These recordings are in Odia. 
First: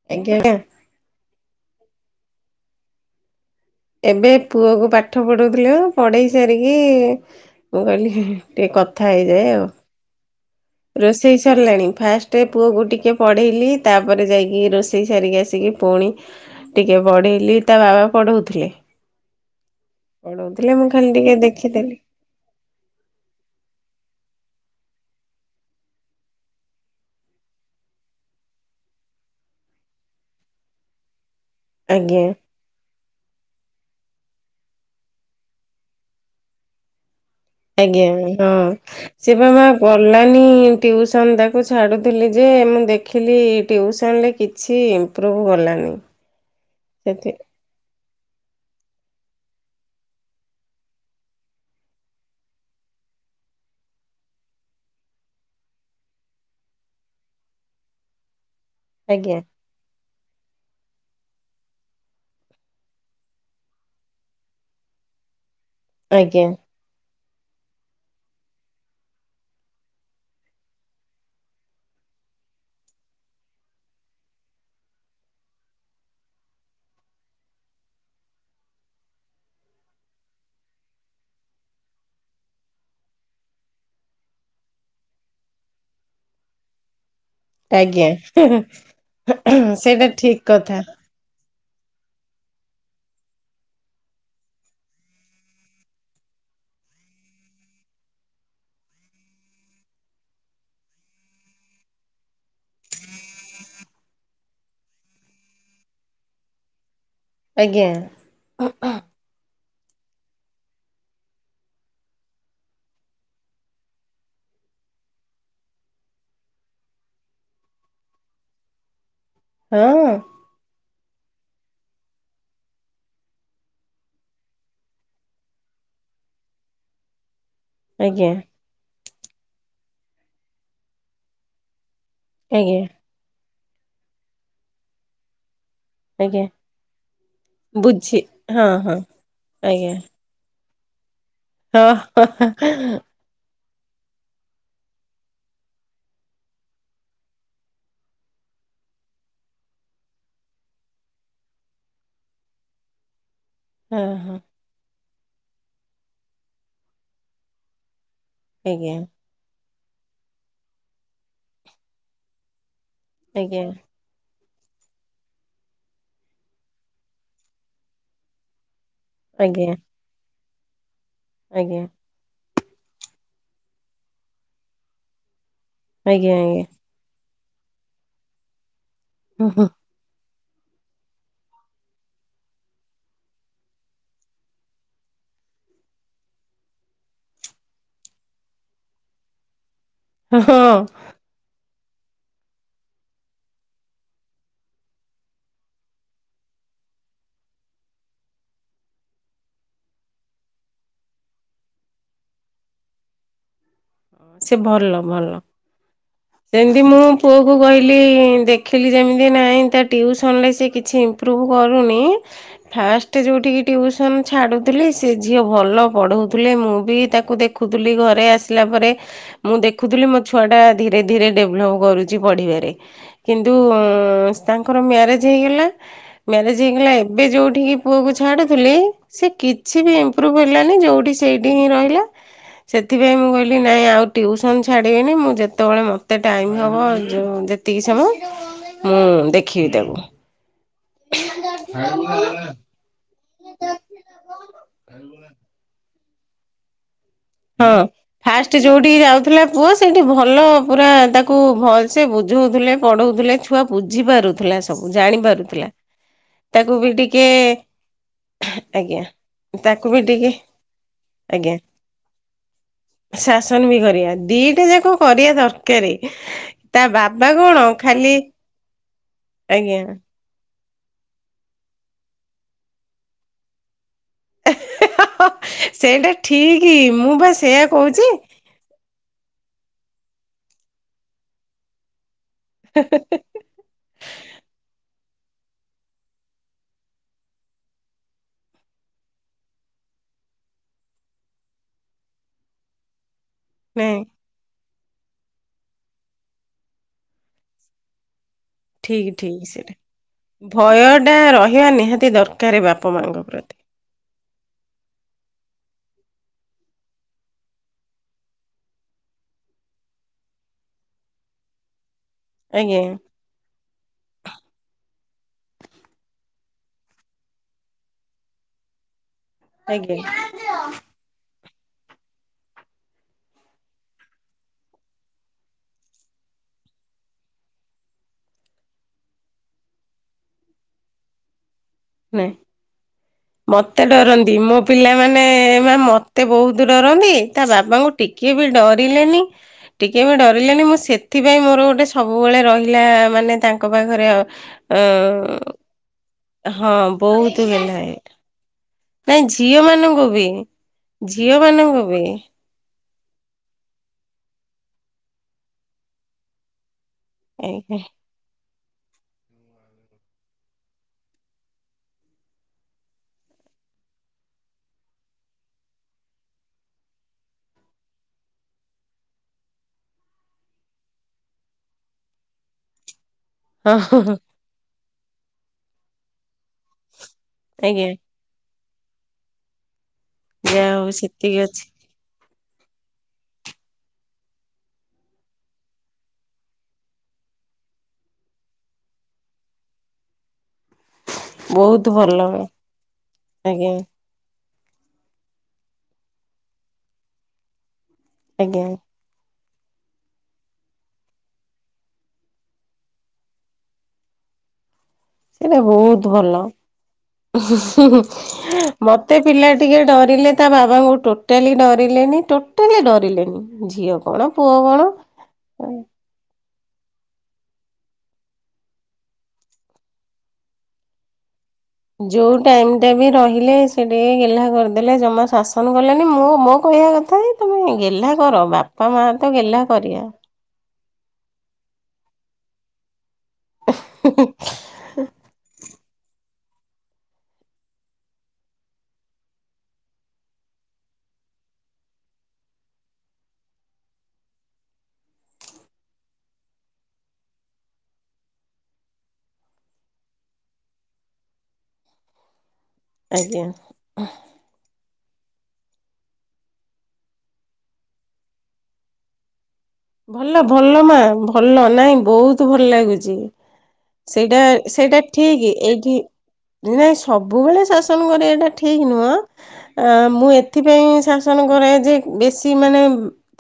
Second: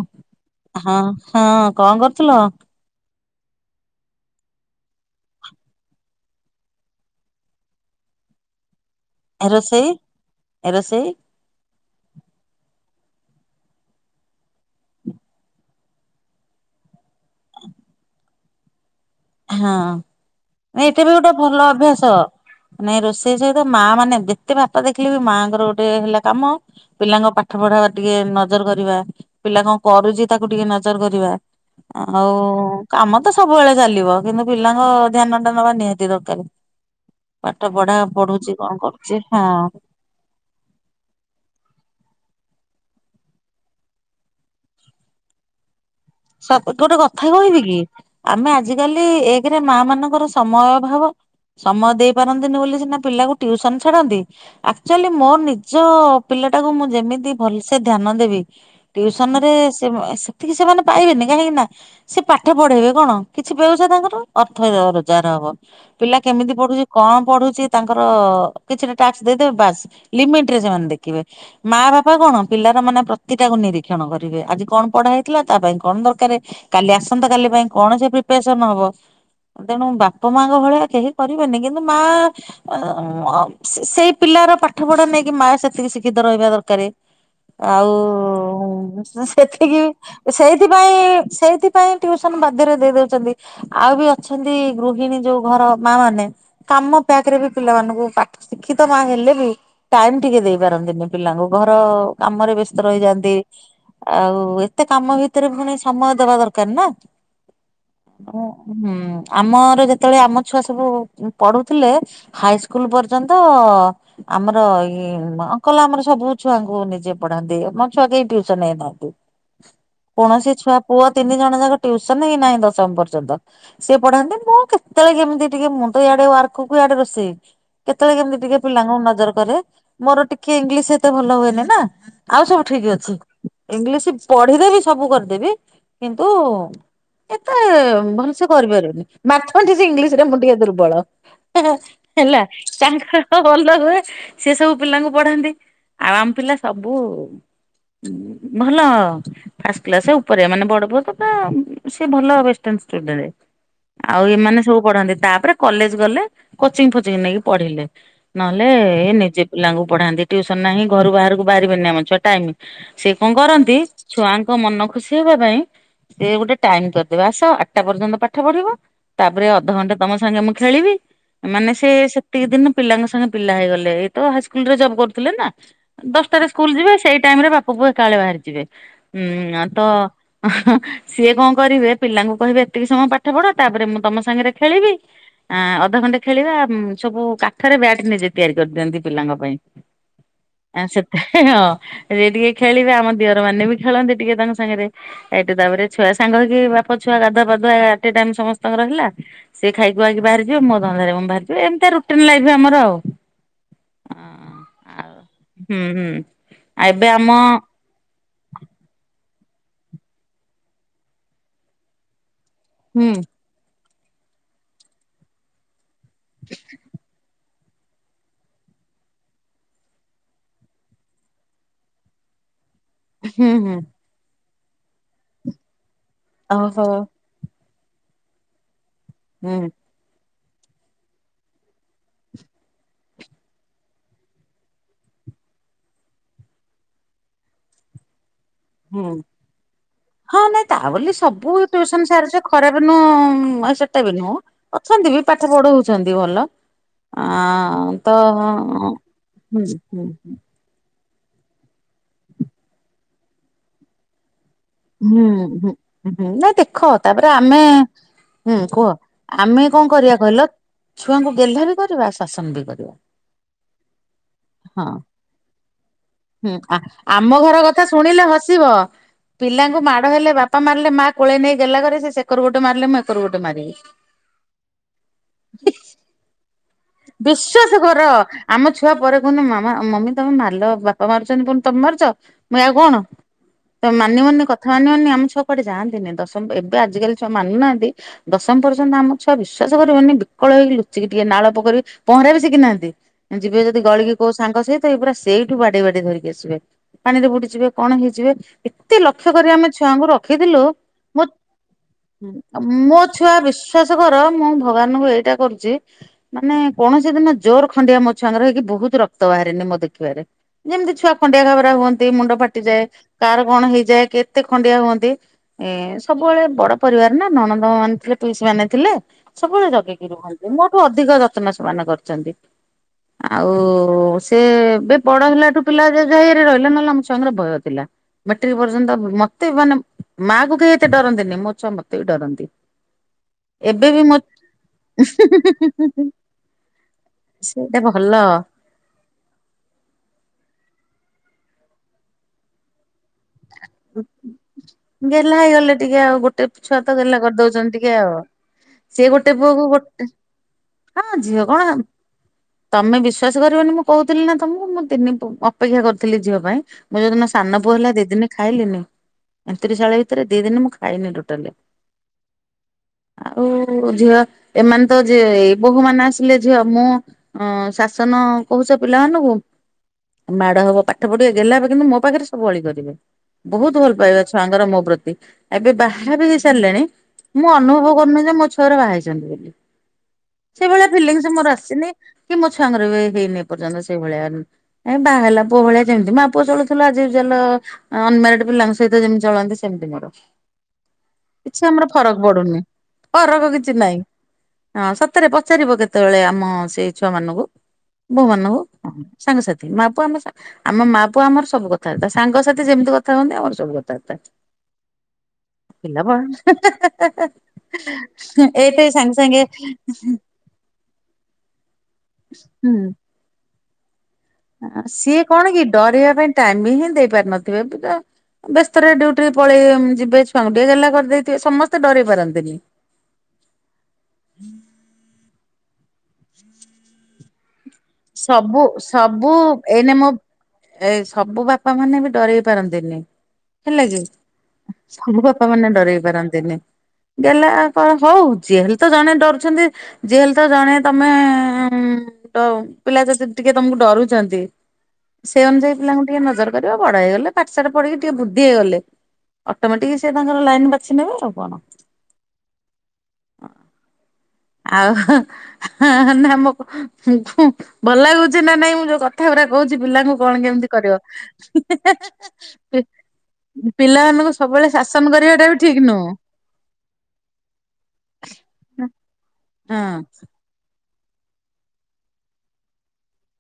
[unintelligible] ହଁ ହଁ କଣ କରୁଥିଲ? ଏବେ ପୁଅକୁ ପାଠ ପଢ଼ୁଥିଲୁ ପଢ଼େଇ ସାରିକି ମୁଁ କହିଲି ଏ କଥା ହେଇଯାଏ ଆଉ। ରୋଷେଇ ରୋଷେଇ ସରିଲାଣି ଫାଷ୍ଟ ଟେ ପୁଅକୁ ଟିକଏ ପଢ଼େଇଲି ତାପରେ ଯାଇକି ରୋଷେଇ ସାରିକି ଆସିକି ପୁଣି ଟିକେ ବଢେଇଲିି ତା ବାବା ପଢଉଥିଲେ। ହଁ ପଢଉଥିଲେ ମୁଁ ଏତେ ଖାଲି ବି ଗୋଟେ ଟିକେ ଭଲ ଦେଖିଦେଲି ଅଭ୍ୟାସ। ନାଇଁ ରୋଷେଇ ସହିତ ମା ମାନେ ଯେତେ ବାପା ଦେଖିଲେ ବି ମାଆଙ୍କର ଗୋଟେ ହେଲା କାମ ପିଲାଙ୍କ ପାଠ ପଢା ବା ଟିକେ ନଜର କରିବା ପିଲା କଣ କରୁଛି ତାକୁ ଟିକେ ନଜର କରିବା। ଆଜ୍ଞା ଆଉ କାମ ତ ସବୁବେଳେ ଚାଲିବ କିନ୍ତୁ ପିଲାଙ୍କ ଧ୍ୟାନ ଟା ନବା ନିହାତି ଦରକାର। ପାଠ ପଢା ଆଜ୍ଞା ପଢୁଛି କଣ କରୁଛି ହଁ। କଲାନି ଟ୍ୟୁସନ ତାକୁ ଛାଡ଼ୁଥିଲି ଯେ ମୁଁ ଦେଖିଲି ଟ୍ୟୁସନରେ କିଛି ପ୍ରୁଭ୍ ଗଲାନି। ସବୁଠୁ ଗୋଟେ ସେଥି କଥା କହିବି କି? ଆମେ ଆଜିକାଲି ଏକରେ ମା ମାନଙ୍କର ସମୟ ଅଭାବ। ସମୟ ଦେଇ ପାରନ୍ତିନି ବୋଲି ସିନା ପିଲାକୁ ଟିଇସନ ଛାଡନ୍ତି। ଆକ୍ଚୁଆଲି ମୋର ନିଜ ପିଲା ଟାକୁ ମୁଁ ଯେମିତି ଭଲସେ ଧ୍ୟାନ ଦେବି। ଆଜ୍ଞା ଟିଉସନ ରେ ସେ ସେତିକି ସେମାନେ ପାଇବେନି କାହିଁକି ନା ସେ ପାଠ ପଢେଇବେ କଣ କିଛି ବ୍ୟବସାୟ ତାଙ୍କର ଅର୍ଥ ରୋଜଗାର ହବ। ପିଲା ଆଜ୍ଞା କେମିତି ପଢୁଛି କଣ ପଢୁଛି ତାଙ୍କର କିଛିଟା ଟ୍ୟାକ୍ସ ଦେଇଦେବେ ବାସ୍ ଲିମିଟରେ ସେମାନେ ଦେଖିବେ। ମା ବାପା କଣ ପିଲାର ମାନେ ପ୍ରତିଟା କି ନିରୀକ୍ଷଣ କରିବେ ଆଜି କଣ ପଢା ହେଇଥିଲା? ତା ପାଇଁ କଣ ଦରକାର କାଲି ଆସନ୍ତା କାଲି ପାଇଁ କଣ ସେ ପ୍ରିପାରେସନ ହବ। ତେଣୁ ବାପା ମାଙ୍କ ଭଳିଆ କେହି କରିବେନି କିନ୍ତୁ ମା ସେଇ ପିଲାର ପାଠ ପଢା ନେଇକି ମା ସେତିକି ଶିକ୍ଷିତ ରହିବା ଦରକାର। ଆଜ୍ଞା ଆଉ ସେତିକି ସେଇଟା ଠିକ କଥା ସେଥିପାଇଁ ସେଇଥିପାଇଁ ଟିଉସନ ବାଧ୍ୟରେ ଦେଇ ଦଉଛନ୍ତି। ଆଉ ବି ଅଛନ୍ତି ଗୃହିଣୀ ଯୋଉ ଘର ମା ମାନେ। କାମ ପ୍ୟାକ ରେ ବି ପିଲାମାନଙ୍କୁ ପାଠ ଶିକ୍ଷିତ ମା ହେଲେ ବି ଟାଇମ ଟିକେ ଦେଇ ପାରନ୍ତିନି ପିଲାଙ୍କୁ ଘର କାମରେ ବ୍ୟସ୍ତ ରହିଯାଆନ୍ତି। ଆଉ ଏତେ କାମ ଭିତରେ ପୁଣି ସମୟ ଦବା ଦରକାର ନା। ଆଜ୍ଞା ଓ ହୁଁ। ଆମର ଯେତେବେଳେ ଆମ ଛୁଆ ସବୁ ପଢୁଥିଲେ ହାଇ ସ୍କୁଲ ପର୍ଯ୍ୟନ୍ତ ଆମର ଏଇ ଅଙ୍କଲ ଆମର ସବୁ ଛୁଆଙ୍କୁ ନିଜେ ପଢାନ୍ତି ଆମ ଛୁଆ କେହି ଟିଉସନ ହେଇନାହାନ୍ତି। ହଁ। କୌଣସି ଛୁଆ ପୁଅ ତିନି ଜଣ ଯାକ ଟିଉସନ ହିଁ ନାହିଁ ଦଶମ ପର୍ଯ୍ୟନ୍ତ। ସିଏ ପଢାନ୍ତି ମୁଁ କେତେବେଳେ କେମିତି ଟିକେ ମୁଁ ତ ଇଆଡେ ୱାର୍କକୁ ଇଆଡେ ରୋଷେଇ। କେତେବେଳେ ଆଜ୍ଞା କେମିତି ଟିକେ ପିଲାଙ୍କୁ ନଜର କରେ ମୋର ଟିକେ ଇଂଲିଶ ଏତେ ଭଲ ହୁଏନି ନା। ଆଉ ସବୁ ଆଜ୍ଞା ଠିକ ଅଛି ଇଂଲିଶ ପଢିଦେବି ସବୁ କରିଦେବି। କିନ୍ତୁ ଆଜ୍ଞା ଏତେ ବୁଝି ଭଲସେ ହଁ ହଁ କରିପାରିବିନି ମାଥମେଟିକ୍ସ ଆଜ୍ଞା ଇଂଲିଶ ରେ ମୁଁ ଟିକେ ଦୂର୍ବ ବଳ ହେଁ ହଁ ହଁ ହେଲା ତାଙ୍କର ହଁ ଭଲ ହୁଏ ସେ ସବୁ ପିଲାଙ୍କୁ ପଢାନ୍ତି ଆଉ ଆମ ପିଲା ସବୁ ଭଲ ଫାସକ୍ଲାସ ଉପରେ ମାନେ ବଡ ପୁଅ ତ ତା ସେ ଭଲ ବେଷ୍ଟେଣ୍ଟ ଷ୍ଟୁଡେଣ୍ଟ। ଆଉ ହଁ ଏମାନେ ସବୁ ପଢନ୍ତି ତାପରେ କଲେଜ ଗଲେ କୋଚିଂ ଫୋଚିଂ ନେଇକି ପଢିଲେ। ନହେଲେ ଆଜ୍ଞା ଏ ନିଜେ ପିଲାଙ୍କୁ ପଢାନ୍ତି ଟିଉସନ ନାହିଁ ଘରୁ ବାହାରକୁ ବାହାରିବେନି ଆମ ଛୁଆ ଟାଇମ। ସେ କଣ ଆଜ୍ଞା କରନ୍ତି ଛୁଆଙ୍କ ମନ ଖୁସି ହବା ପାଇଁ ସେ ଗୋଟେ ଟାଇମ କରିଦେବେ ଆସ ଆଠଟା ପର୍ଯ୍ୟନ୍ତ ପାଠ ପଢିବ ତାପରେ ଆଜ୍ଞା ଅଧଘଣ୍ଟା ତମ ସାଙ୍ଗେ ମୁଁ ଖେଳିବି ମାନେ ଆଜ୍ଞା ସେ ସେତିକି ଦିନ ପିଲାଙ୍କ ସାଙ୍ଗେ ପିଲା ହେଇଗଲେ ଏଇ ତ ହାଇସ୍କୁଲ ରେ ଜବ୍ କରୁଥିଲେ ନା। ଆଜ୍ଞା ଦଶଟାରେ ଆଜ୍ଞା ସ୍କୁଲ ଯିବେ ସେଇ ଟାଇମରେ ବାପା ପୁଅ ଏକାବେଳେ ବାହାରି ଯିବେ ଉଁ ତ ସିଏ କଣ କରିବେ ପିଲାଙ୍କୁ କହିବେ ଏତିକି ସମୟ ପାଠ ପଢ ତାପରେ ମୁଁ ତମ ସାଙ୍ଗରେ ଖେଳିବି ଆ ଅଧଘଣ୍ଟେ ଖେଳିବା ସବୁ କାଠରେ ବ୍ୟାଟ ନିଜେ ତିଆରି କରିଦିଅନ୍ତି ପିଲାଙ୍କ ପାଇଁ। ଆ ହଁ ସେତ ହଁ ସେ ଟିକେ ଖେଳିବେ ଆମ ଦିଅ ର ମାନେ ବି ଖେଳନ୍ତି ଟିକେ ତାଙ୍କ ସାଙ୍ଗରେ। ଏଇଠି ତାପରେ ଛୁଆ ସାଙ୍ଗ କି ବାପ ଛୁଆ ଗାଧୁଆ ପାଧୁଆ ଅଟେ ଟାଇମ ସମସ୍ତଙ୍କର ହେଲା। ସେ ଖାଇ ଖୁଆକି ବାହାରିଯିବେ ମୋ ଧନ୍ଦାରେ ମୁ ବାହାରଯିବି ଏମିତିଆ ରୁଟିନ ଲାଇଫ ଆମର ଆଉ। ସିଏ ଭଲ ଆଉ ଭଲ। ହୁଁ ହୁଁ। ସେମିତି ମୁଁ ଏବେ ଆମ ପୁଅକୁ କହି ଦେଖିଲି ଯେମିତି ନାଇ ତା ଟିଉସନରେ ସେ କିଛି ଇମ୍ପ୍ରୁଭ କରୁନି। ହୁଁ ଫାଷ୍ଟ ଯୋଉଠିକି ତିଉସନ ଛାଡୁଥିଲି ସେ ଝିଅ ଭଲ ପଢ଼ଉଥିଲେ ମୁଁ ବି ତାକୁ ଦେଖ ଦେଖୁଥିଲି ଘରେ ଆସିଲା ପରେ ମୁଁ ଦେଖୁଥିଲି ମୋ ଛୁଆଟା ଧୀରେ ଧୀରେ ଡେଭଲପ୍ କରୁଛି ପଢ଼ିବାରେ ହୁଁ କିନ୍ତୁ ହୁଁ ତାଙ୍କର ମ୍ୟାରେଜ ହେଇଗଲା ମ୍ୟାରେଜ ଓହୋ ହେଇଗଲା ଏବେ ଯୋଉଠିକି ପୁଅକୁ ଛାଡୁଥିଲି ସେ ହୁଁ କିଛି ବି ଇମ୍ପ୍ରୁଭ୍ ହେଲାନି ଯେଉଠି ସେଇଠି ହିଁ ରହିଲା। ସେଥିପାଇଁ ମୁଁ କହିଲି ନାଇଁ ଆଉ ଟ୍ୟୁସନ ଛାଡ଼ିବିନି ମୁଁ ଯେ ସେତେବେଳେ ମୋତେ ଟାଇମ୍ ହେବ ଯେଉଁ ଯେତିକି ସମୟ ମୁଁ ହୁଁ ଦେଖିବି ତାକୁ ହଁ ନାଇଁ ତା ବୋଲି ସବୁ ଟ୍ୟୁସନ ସାର ଯେ ଖରାପ୍ ନୁହଁ ସେଟା ବି ନୁହଁ ଅଛନ୍ତି ବି ପାଠ ପଢଉଛନ୍ତି ଭଲ ଆ ହଁ ତ ଫାଷ୍ଟ ଯୋଉଠିକି ଯାଉଥିଲା ହୁଁ ପୁଅ ସେଇଠି ହୁଁ ଭଲ ପୁରା ତାକୁ କୁ ଭଲ ସେ ବୁଝୋଉଥିଲେ ପଢଉଥିଲେ ଛୁଆ ବୁଝି ପାରୁଥିଲା ସବୁ ଜାଣି ହୁଁ ହଁ ପାରୁଥିଲା ହୁଁ ନାଇଁ ତାକୁ ଦେଖ ବି ଟିକେ ତାପରେ ଆମେ ହୁଁ କୁହ ଆଜ୍ଞା। ଆମେ କଣ ତାକୁ ବି କରିବା ଟିକେ କହିଲ ଛୁଆଙ୍କୁ ଆଜ୍ଞା ଗେଲ୍ହା ବି କରିବା ଶାସନ ବି କରିବା। ଶାସନ ବି କରିବା ଦିଟା ହଁ ଯାକ କରିବା ଦରକାରେ। ତା ବାବା କଣ ଖାଲି ଯିବ ଆଜ୍ଞା। ପିଲାଙ୍କୁ ମାଡ଼ ହେଲେ ବାପା ମାରିଲେ ମା କୋଳେଇ ନେଇ ଗେଲ୍ହା କରେ ସେ ସେକରୁ ଗୋଟେ ମାରିଲେ ମୁଁ ଏକରୁ ଗୋଟେ ମାରିବି। ହା ହା ସେଇଟା ଠିକ ମୁଁ ପା ସେଇଆ ବିଶ୍ଵାସ କର କହୁଛି। ଆମ ଛୁଆ ପରେ କୁହନ୍ତି। ମାମା ମମି ତମେ ମାରିଲ ବାପା ମାରୁଛନ୍ତି ପୁଣି ତମେ ମାରୁଛ। ମୁଇ ଆଉ କଣ? ତମେ ମାନିବନି କଥା ମାନିବନି। ଆମ ଛୁଆ କୁଆଡେ ଯାଆନ୍ତିନି ଦଶମ ଏବେ ଆଜିକାଲି ଛୁଆ ମାନୁନାହାନ୍ତି ଦଶମ ପର୍ଯ୍ୟନ୍ତ ଆମ ଛୁଆ ବିଶ୍ୱାସ କରିବନି ବିକଳ ହେଇକି ଲୁଚିକି ଟିକେ ନାଳ ପୋଖରୀ ପହଁରା ବି ଶିଖିନାହାନ୍ତି। ଯିବେ ଯଦି ନାଇଁ ଗଳିକି କୋଉ ସାଙ୍ଗ ସହିତ ଏଇ ପୁରା ସେଇଠୁ ବାଡେଇ ବାଡେଇ ଧରିକି ଆସିବେ। ପାଣି ରେ ବୁଡିଯିବେ କଣ ହେଇଯିବେ ଏତେ ଠିକ ଲକ୍ଷ୍ୟ ଠିକ କରି ଆମେ ସେଇଟା ଛୁଆଙ୍କୁ ରଖିଥିଲୁ ଭୟ ଟା ମୁଁ ରହିବା ନିହାତି ଦରକାର ବାପା ମୋ ମାଙ୍କ ଛୁଆ ପ୍ରତି। ବିଶ୍ ଶ୍ଵାସ କର ମୁଁ ଭଗବାନଙ୍କୁ ଏଇଟା କରୁଛି। ମାନେ କୌଣସି ଦିନ ଜୋର ଖଣ୍ଡିଆ ମୋ ଛୁଆଙ୍କର ହେଇକି ବହୁତ ରକ୍ତ ବାହାରିନି ମୋ ଦେଖିବାରେ। ଯେମିତି ଛୁଆ ଖଣ୍ଡିଆ ଖାବରା ହୁଅନ୍ତି ମୁଣ୍ଡ ଆଜ୍ଞା ଫାଟିଯାଏ କାହାର କଣ ହେଇଯାଏ। କେତେ ଖଣ୍ଡିଆ ହୁଅନ୍ତି। ଏ ସବୁବେଳେ ବଡ ପରିବାର ନା ନଣନ୍ଦ ମାନେ ଥିଲେ ପିଇସୀ ମାନେ ଥିଲେ ସବୁବେଳେ ଆଜ୍ଞା ଜଗିକି ରୁହନ୍ତି। ମୋଠୁ ଅଧିକ ଯତ୍ନ ସେମାନେ କରିଛନ୍ତି। ଆଉ ସେ ଏବେ ବଡ ହେଲାଠୁ ପିଲା ଯେଝା ଇଏରେ ରହିଲେ। ନହେଲେ ଆମ ଛୁଆଙ୍କର ଭୟ ଥିଲା। ମେଟ୍ରିକ ପର୍ଯ୍ୟନ୍ତ ମତେ ମାନେ ମାକୁ କେହି ଏତେ ଡରନ୍ତିିନି। ମୋ ଛୁଆ ମତେ ବି ନାଇଁ ଡରନ୍ତି। ମତେ ଏବେ ବି ଡରନ୍ତି। ମୋ ପିଲାମାନେ ମତେ ବହୁତ ଡରନ୍ତି। ତା ସେଇଟା ବାବାଙ୍କୁ ଭଲ। ଟିକେ ବି ଡରିଲେନି ଟିକେ ବି ଡରିଲେନି ମୁଁ ସେଥିପାଇଁ ମୋର ଗୋଟେ ସବୁବେଳେ ରହିଲା ମାନେ ତାଙ୍କ ପାଖରେ ଗେହ୍ଲା ଅ ହେଇଗଲେ ଟିକେ ଆଉ ଗୋଟେ ହଁ ଛୁଆ ତ ଗେଲ୍ହା ବହୁତ କରିଦୋଉଛନ୍ତି ଗେହ୍ଲା ଟିକେ ହେ ଆଉ। ସିଏ ନାଇଁ ଗୋଟେ ଝିଅ ପୁଅକୁ ମାନଙ୍କୁ ଗୋଟେ ବି ହଁ ଝିଅ କଣ ମାନଙ୍କୁ ବି ତମେ ବିଶ୍ଵାସ କରିବନି ମୁଁ କହୁଥିଲି ନା ତମକୁ ମୁଁ ତିନି ପୁ ଅପେକ୍ଷା କରିଥିଲି ଝିଅ ପାଇଁ। ମୁଁ ଯୋଉଦିନ ସାନ ପୁଅ ଆଜ୍ଞା ହେଲା ଦି ଦିନ ଖାଇଲିନି ଏନ୍ତୁରିଶାଳ ଭିତରେ ଦି ଦିନ ମୁଁ ଖାଇନି ଟୋଟାଲେ। ଆଉ ଝିଅ ଏମାନେ ତ ଯେ ଏବକୁ ମାନେ ଆସିଲେ ଝିଅ ମୁଁ ଆଁ ଶାସନ କହୁଛ ପିଲାମାନଙ୍କୁ ମାଡ ହବ ପାଠ ପଢିବେ ଗେଲ୍ହା ହେବେ କିନ୍ତୁ ମୋ ପାଖେରେ ସବୁ ଅଳି କରିବେ। ବହୁତ୍ ହଁ ଭଲ ହଁ ହଁ ପାଇବା ଛୁଆଙ୍କର ମୋ ପ୍ରତି ଏବେ ବାହା ବି ହେଇସାରିଲେଣି ମୁଁ ଆଜ୍ଞା ଅନୁଭବ କରୁନି ଯେ ମୋ ଛୁଆଗୁରା ବାହାହେଇଛନ୍ତି ବୋଲି। ଯାହା ହଉ ସେଇଭଳିଆ ଫିଲିଂସ୍ ସେତିକି ମୋର ଅଛି ଆସିନି। କି ମୋ ଛୁଆଙ୍କର ବି ହେଇନି ଏ ପର୍ଯ୍ୟନ୍ତ ସେଇଭଳିଆ ଏ ବାହେଲା ପୁଅ ଭଳିଆ ଯେମିତି ମାଆ ପୁଅ ଚଳୁଥିଲୁ ଆଜ ୟୁଜୁଆଲ ଅନମ୍ୟାରେଡ୍ ପିଲାଙ୍କ ସହିତ ଯେମିତି ଚଳନ୍ତି ସେମିତି ମୋର। କିଛି ଆମର ବହୁତ ଫରକ୍ ଭଲ ପଡୁନି ଫରକ ଆଜ୍ଞା କିଛି ନାହିଁ। ହଁ ସତରେ ପଚାରିବ କେତେବେଳେ ଆମ ସେଇ ଛୁଆ ମାନଙ୍କୁ ବୋହୂ ମାନଙ୍କୁ। ଆଜ୍ଞା ସାଙ୍ଗସାଥି ମା ପୁଅ ଆମ ଆମ ମା ପୁଅ ଆମର ସବୁ କଥାବାର୍ତ୍ତା ସାଙ୍ଗସାଥି ଯେମିତି କଥା ହୁଅନ୍ତି ଆମର ସବୁ କଥାବାର୍ତ୍ତା। ଏଟା ପିଲା ବ ବହୁତ ଭଲ। ହି ହି ଏଇଠି ସାଙ୍ଗେ ମତେ ସାଙ୍ଗେ ପିଲା ଟିକେ ଡରିଲେ ତା ବାବାଙ୍କୁ ଟୋଟାଲି ଡରିଲେନି ହୁଁ ଟୋଟାଲି ଡରିଲେନି ଝିଅ କଣ ପୁଅ କଣ ସିଏ କଣ କି ଡରିବା ପାଇଁ ଟାଇମ ବି ହିଁ ଦେଇ ପାରିନଥିବେ ଏବେ ତ ବ୍ୟସ୍ତରେ ଡ୍ୟୁଟି ପଳେଇ ଯିବେ ଛୁଆଙ୍କୁ ଟିକେ ଗେଲ୍ହା କରିଦେଇଥିବେ ସମସ୍ତେ ଡରେଇ ଯୋଉ ପାରନ୍ତିନି। ଟାଇମ୍ ରହିଲେ ସେ ଟିକେ ଗେଲ୍ହା କରିଦେଲେ ଜମା ଶାସନ କଲେନି ମୁଁ ମୋ କହିବା କଥା କି ସବୁ ସବୁ ଗେହ୍ଲା ଏଇନେ କରିବା ମୋ ଏଇ ସବୁ ବାପା ମାନେ ବି ଡରେଇ ପାରନ୍ତିନି ହେଲା କି। ସବୁ ବାପା ମାନେ ଡରେଇ ପାରନ୍ତିନି। ଗେଲ୍ହା କଣ ହୋଉ ଯିଏ ହେଲେ ତ ଜଣେ ଡରୁଚନ୍ତି ଯିଏ ହେଲେ ତ ଜଣେ ତମେ ଡ ଉ ପିଲା ଯଦି ଟିକେ ତମକୁ ଡରୁଚନ୍ତି। ସେ ଅନୁଯାୟୀ ପିଲାଙ୍କୁ ଟିକେ ନଜର କରିବ ବଡ ହେଇଗଲେ ପାଠସାଠ ପଢିକି ଟିକେ ବୁଦ୍ଧି ହେଇଗଲେ ଅଟମେଟିକ ସେ ତାଙ୍କର ଲାଇନ୍ ବାଛି ନେବେ ଆଉ କଣ। ଆଜ୍ଞା। ଆଉ ହ ହ ହ ନା ମୋ ଖୁଁ ଭଲ ଲାଗୁଚି ନା ନାଇଁ ମୁଁ ଯୋଉ କ କଥା ଗୁରା କୋଉଚି ପିଲାଙ୍କୁ କଣ ଭଲ କେମିତି ଭଲ କରିବ ମା ହିନ୍ ଭଲ ନାଇଁ ବହୁତ ଭଲ ହେ ହେ ଲାଗୁଛି ହେ। ପିଲାମାନଙ୍କୁ ସେଇଟା ସବୁବେଳେ ସେଇଟା ଶାସନ କରିବାଟା ବି ଠିକ ଏଇଠି ନୁହଁ। ନାଇଁ ସବୁବେଳେ ଶାସନ କରିବାଟା ଠିକ ନୁହଁ ଆ ହଁ ମୁଁ ଏ ଏଥି ପାଇଁ ଶାସନ କରାଏ ଯେ ବେଶୀ ମାନେ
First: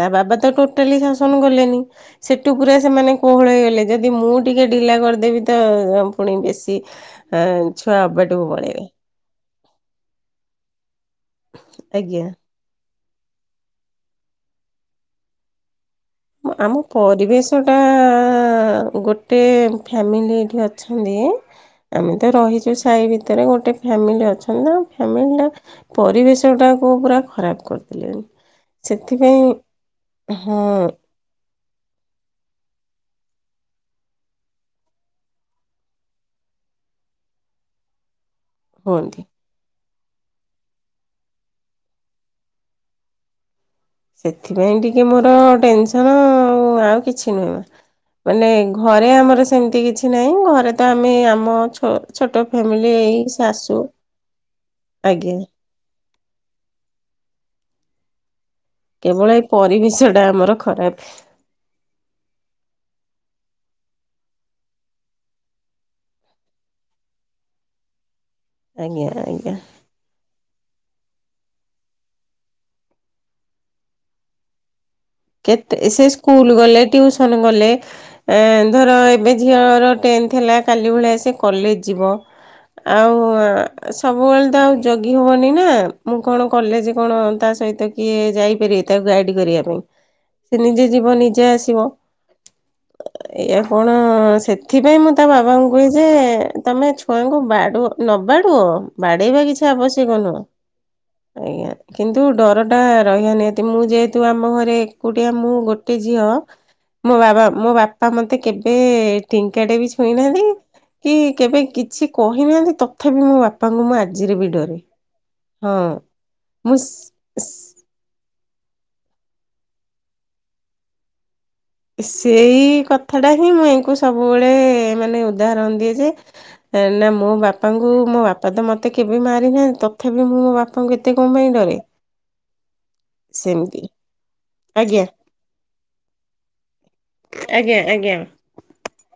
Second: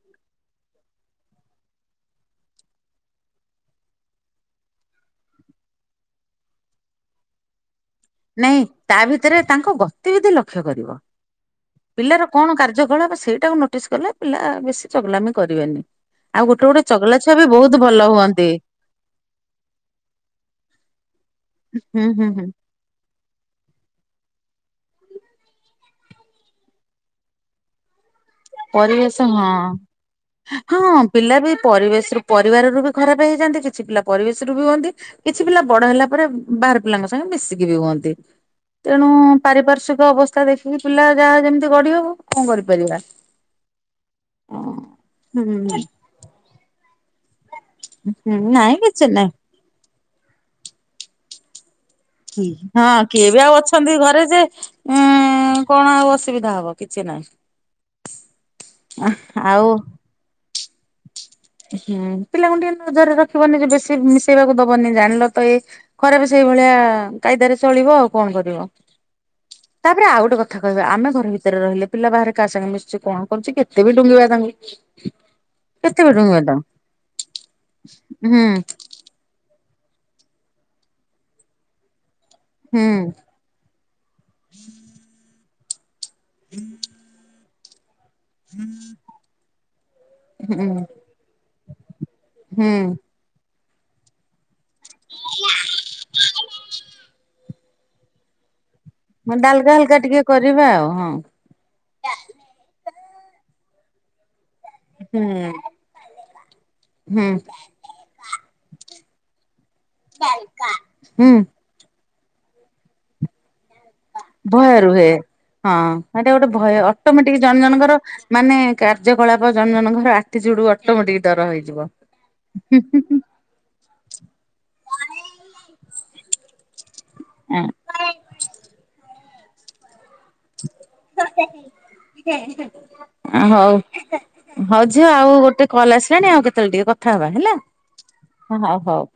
ତା ବାବା ତାକୁ ଟୋଟାଲି ଶାସନ କଲେନି। ସେଟୁ ପୁରା ସେମାନେ କୋହଳ ହେଇଗଲେ ଯଦି ମୁଁ ଟିକେ ଢିଲା କରିଦେବି ତ ପୁଣି ବେଶୀ ହଁ। ନାଇଁ ତା ଭିତରେ ତାଙ୍କର ଗତିବିଧି ଲକ୍ଷ୍ୟ କରିବ। ଆଜ୍ଞା ପିଲାର କଣ କାର୍ଯ୍ୟକଳାପ ସେଇଟାକୁ ନୋଟିସ୍ କଲେ ପିଲା ବେଶୀ ଚଗଲାମି କରିବେନି। ଆଉ ଗୋଟେ ଆମ ଗୋଟେ ଚଗଲା ଛୁଆ ବି ବହୁତ ପରିବେଶଟା ଭଲ ହୁଅନ୍ତି। ଗୋଟେ ଫ୍ୟାମିଲି ଏଇଠି ଅଛନ୍ତି ହୁଁ ଆମେ ହୁଁ ତ ହୁଁ ରହିଚୁ ସାହି ଭିତରେ ଗୋଟେ ଫ୍ୟାମିଲି ଅଛନ୍ତି ତାଙ୍କ ଫ୍ୟାମିଲିଟା ପରିବେଶଟାକୁ ପୁରା ଖରାପ କରିଦେଲେଣି। ପରିବେଶ ହଁ ସେଥିପାଇଁ ହଁ। ପିଲା ବି ପରିବେଶରୁ ପରିବାରରୁ ବି ଖରାପ ହେଇଯାଆନ୍ତି କିଛି ପିଲା ପରିବେଶରୁ ବି ହୁଅନ୍ତି। କିଛି ପିଲା ବଡ ହେଲା ପରେ ବାହାର ପିଲାଙ୍କ ସାଙ୍ଗେ ମିଶିକି ବି ହୁଅନ୍ତି। ତେଣୁ ହୁଅନ୍ତି। ପାରିପାସ୍ଵିକ ଅବସ୍ଥା ଦେଖିକି ପିଲା ଯାହା ଯେମିତି ଗଢ଼ି ହବ କଣ କରିପାରିବା। ସେଥିପାଇଁ ଟିକେ ମୋର ହୁଁ ଟେନସନ୍ ଆଉ ଆଉ କିଛି ନୁହେଁ ବା। ହୁଁ ମାନେ ନାଇଁ କିଛି ଘରେ ନାଇଁ ଆମର ସେମିତି କିଛି ନାହିଁ ଘରେ ତ ଆମେ ଆମ ଛ ହଁ କିଏ ବି ଆଉ ଅଛନ୍ତି ଘରେ ଯେ ଆଜ୍ଞା ଏଁ କଣ ଆଉ ଅସୁବିଧା ହବ କିଛି ନାହିଁ। କେବଳ ଏଇ ଆଉ ପରିବେଶ ଟା ଆମର ଖରାପ। ହୁଁ ପିଲାଙ୍କୁ ଟିକେ ନଜରରେ ରଖିବନି ଯେ ବେଶୀ ମିଶେଇବାକୁ ଦବନି ଜାଣିଲ ତ ଏ ଖରାପ ସେଇ ଭଳିଆ କାଇଦାରେ ଚଳିବ ଆଉ କଣ କରିବ। ଆଜ୍ଞା ଆଜ୍ଞା। ତାପରେ ଆଉ ଗୋଟେ କଥା କହିବା ଆମେ ଘର ଭିତରେ ରହିଲେ ପିଲା ବାହାରେ କାହା ସାଙ୍ଗେ ମିଶୁଚି କଣ କରୁଚି କେତେ ବି ଡୁଙ୍ଗିବା ତାଙ୍କୁ। କେତେ ସେ ବି ଡୁଙ୍ଗିବା ସ୍କୁଲ ତାଙ୍କୁ ଗଲେ ଟିଉସନ ଗଲେ ଏ ହୁଁ ଧର ଏବେ ଝିଅର ଟେନ୍ଥ ହେଲା କାଲି ଭଳିଆ ସେ କଲେଜ ଯିବ ହୁଁ ଆଉ ସବୁବେଳେ ତ ଆଉ ଜଗି ହବନି ନା ମୁଁ କଣ କଲେଜ କଣ ତା ସହିତ କିଏ ଯାଇପାରିବେ ତାକୁ ଗାଇଡ କରିବା ପାଇଁ ସେ ନିଜେ ଯିବ ନିଜେ ଆସିବ। ହୁଁ। ଏୟା କଣ ସେଥିପାଇଁ ମୁଁ ତା ବାବାଙ୍କୁ କୁହେ ଯେ ତମେ ଛୁଆଙ୍କୁ ବାଡୁଅ ନବାଡୁ ହୁଁ ବାଡେଇବା କିଛି ଡାଲକା ହାଲକା ଆବଶ୍ୟକ ଟିକେ ନୁହଁ। କରିବା ଆଉ ହଁ। ଆଜ୍ଞା କିନ୍ତୁ ଡରଟା ରହିବା ନିହାତି ମୁଁ ଯେହେତୁ ଆମ ଘରେ ଏକୁଟିଆ ହୁଁ ମୁଁ ଗୋଟେ ଝିଅ ମୋ ହୁଁ ବାବା ମୋ ବାପା ବାପା ମତେ କେବେ ଟିଙ୍କାଟେ ବି ଛୁଇଁନାହାନ୍ତି କି ହୁଁ କେବେ କିଛି କହିନାହାନ୍ତି ତଥାପି ମୋ ବାପା ପାଙ୍ଗୁ ମୁଁ ଆଜିରେ ବି ଭୟ ଡରେ। ରୁହେ। ହଁ ସେଟା ଗୋଟେ ଭୟ ମୁଁ ଅଟୋମେଟିକ୍ ଜଣ ଜଣଙ୍କର। ମାନେ କାର୍ଯ୍ୟକଳାପ ଜଣ ଜଣଙ୍କର ଆଟିଚ୍ୟୁଡ୍ ଅଟୋମେଟିକ୍ ଡର ହେଇଯିବ। ସେଇ କଥା ଟା ହଉ ହିଁ ମୁଁ ୟାଙ୍କୁ ସବୁବେଳେ ମାନେ ଉଦାହରଣ ଦିଏ ଯେ ହେଲେ ମୋ ବାପାଙ୍କୁ ମୋ ବାପା ତ ମୋତେ କେବେ ମାରି ନାହାଁ ତ ତଥାପି ମୁଁ ମୋ ବାପାଙ୍କୁ ଏତେ କଣ ପାଇଁ ଡରେ? ହଉ। ସେମିତି ହଉ ଆଜ୍ଞା ଝିଅ ଆଉ ଗୋଟେ କଲ୍ ଆସିଲାଣି ଆଉ କେତେବେଳେ ଟିକେ କଥା ହବା। ହେଲା, ଆଜ୍ଞା ଆଜ୍ଞା ହଁ ହଉ ହଉ।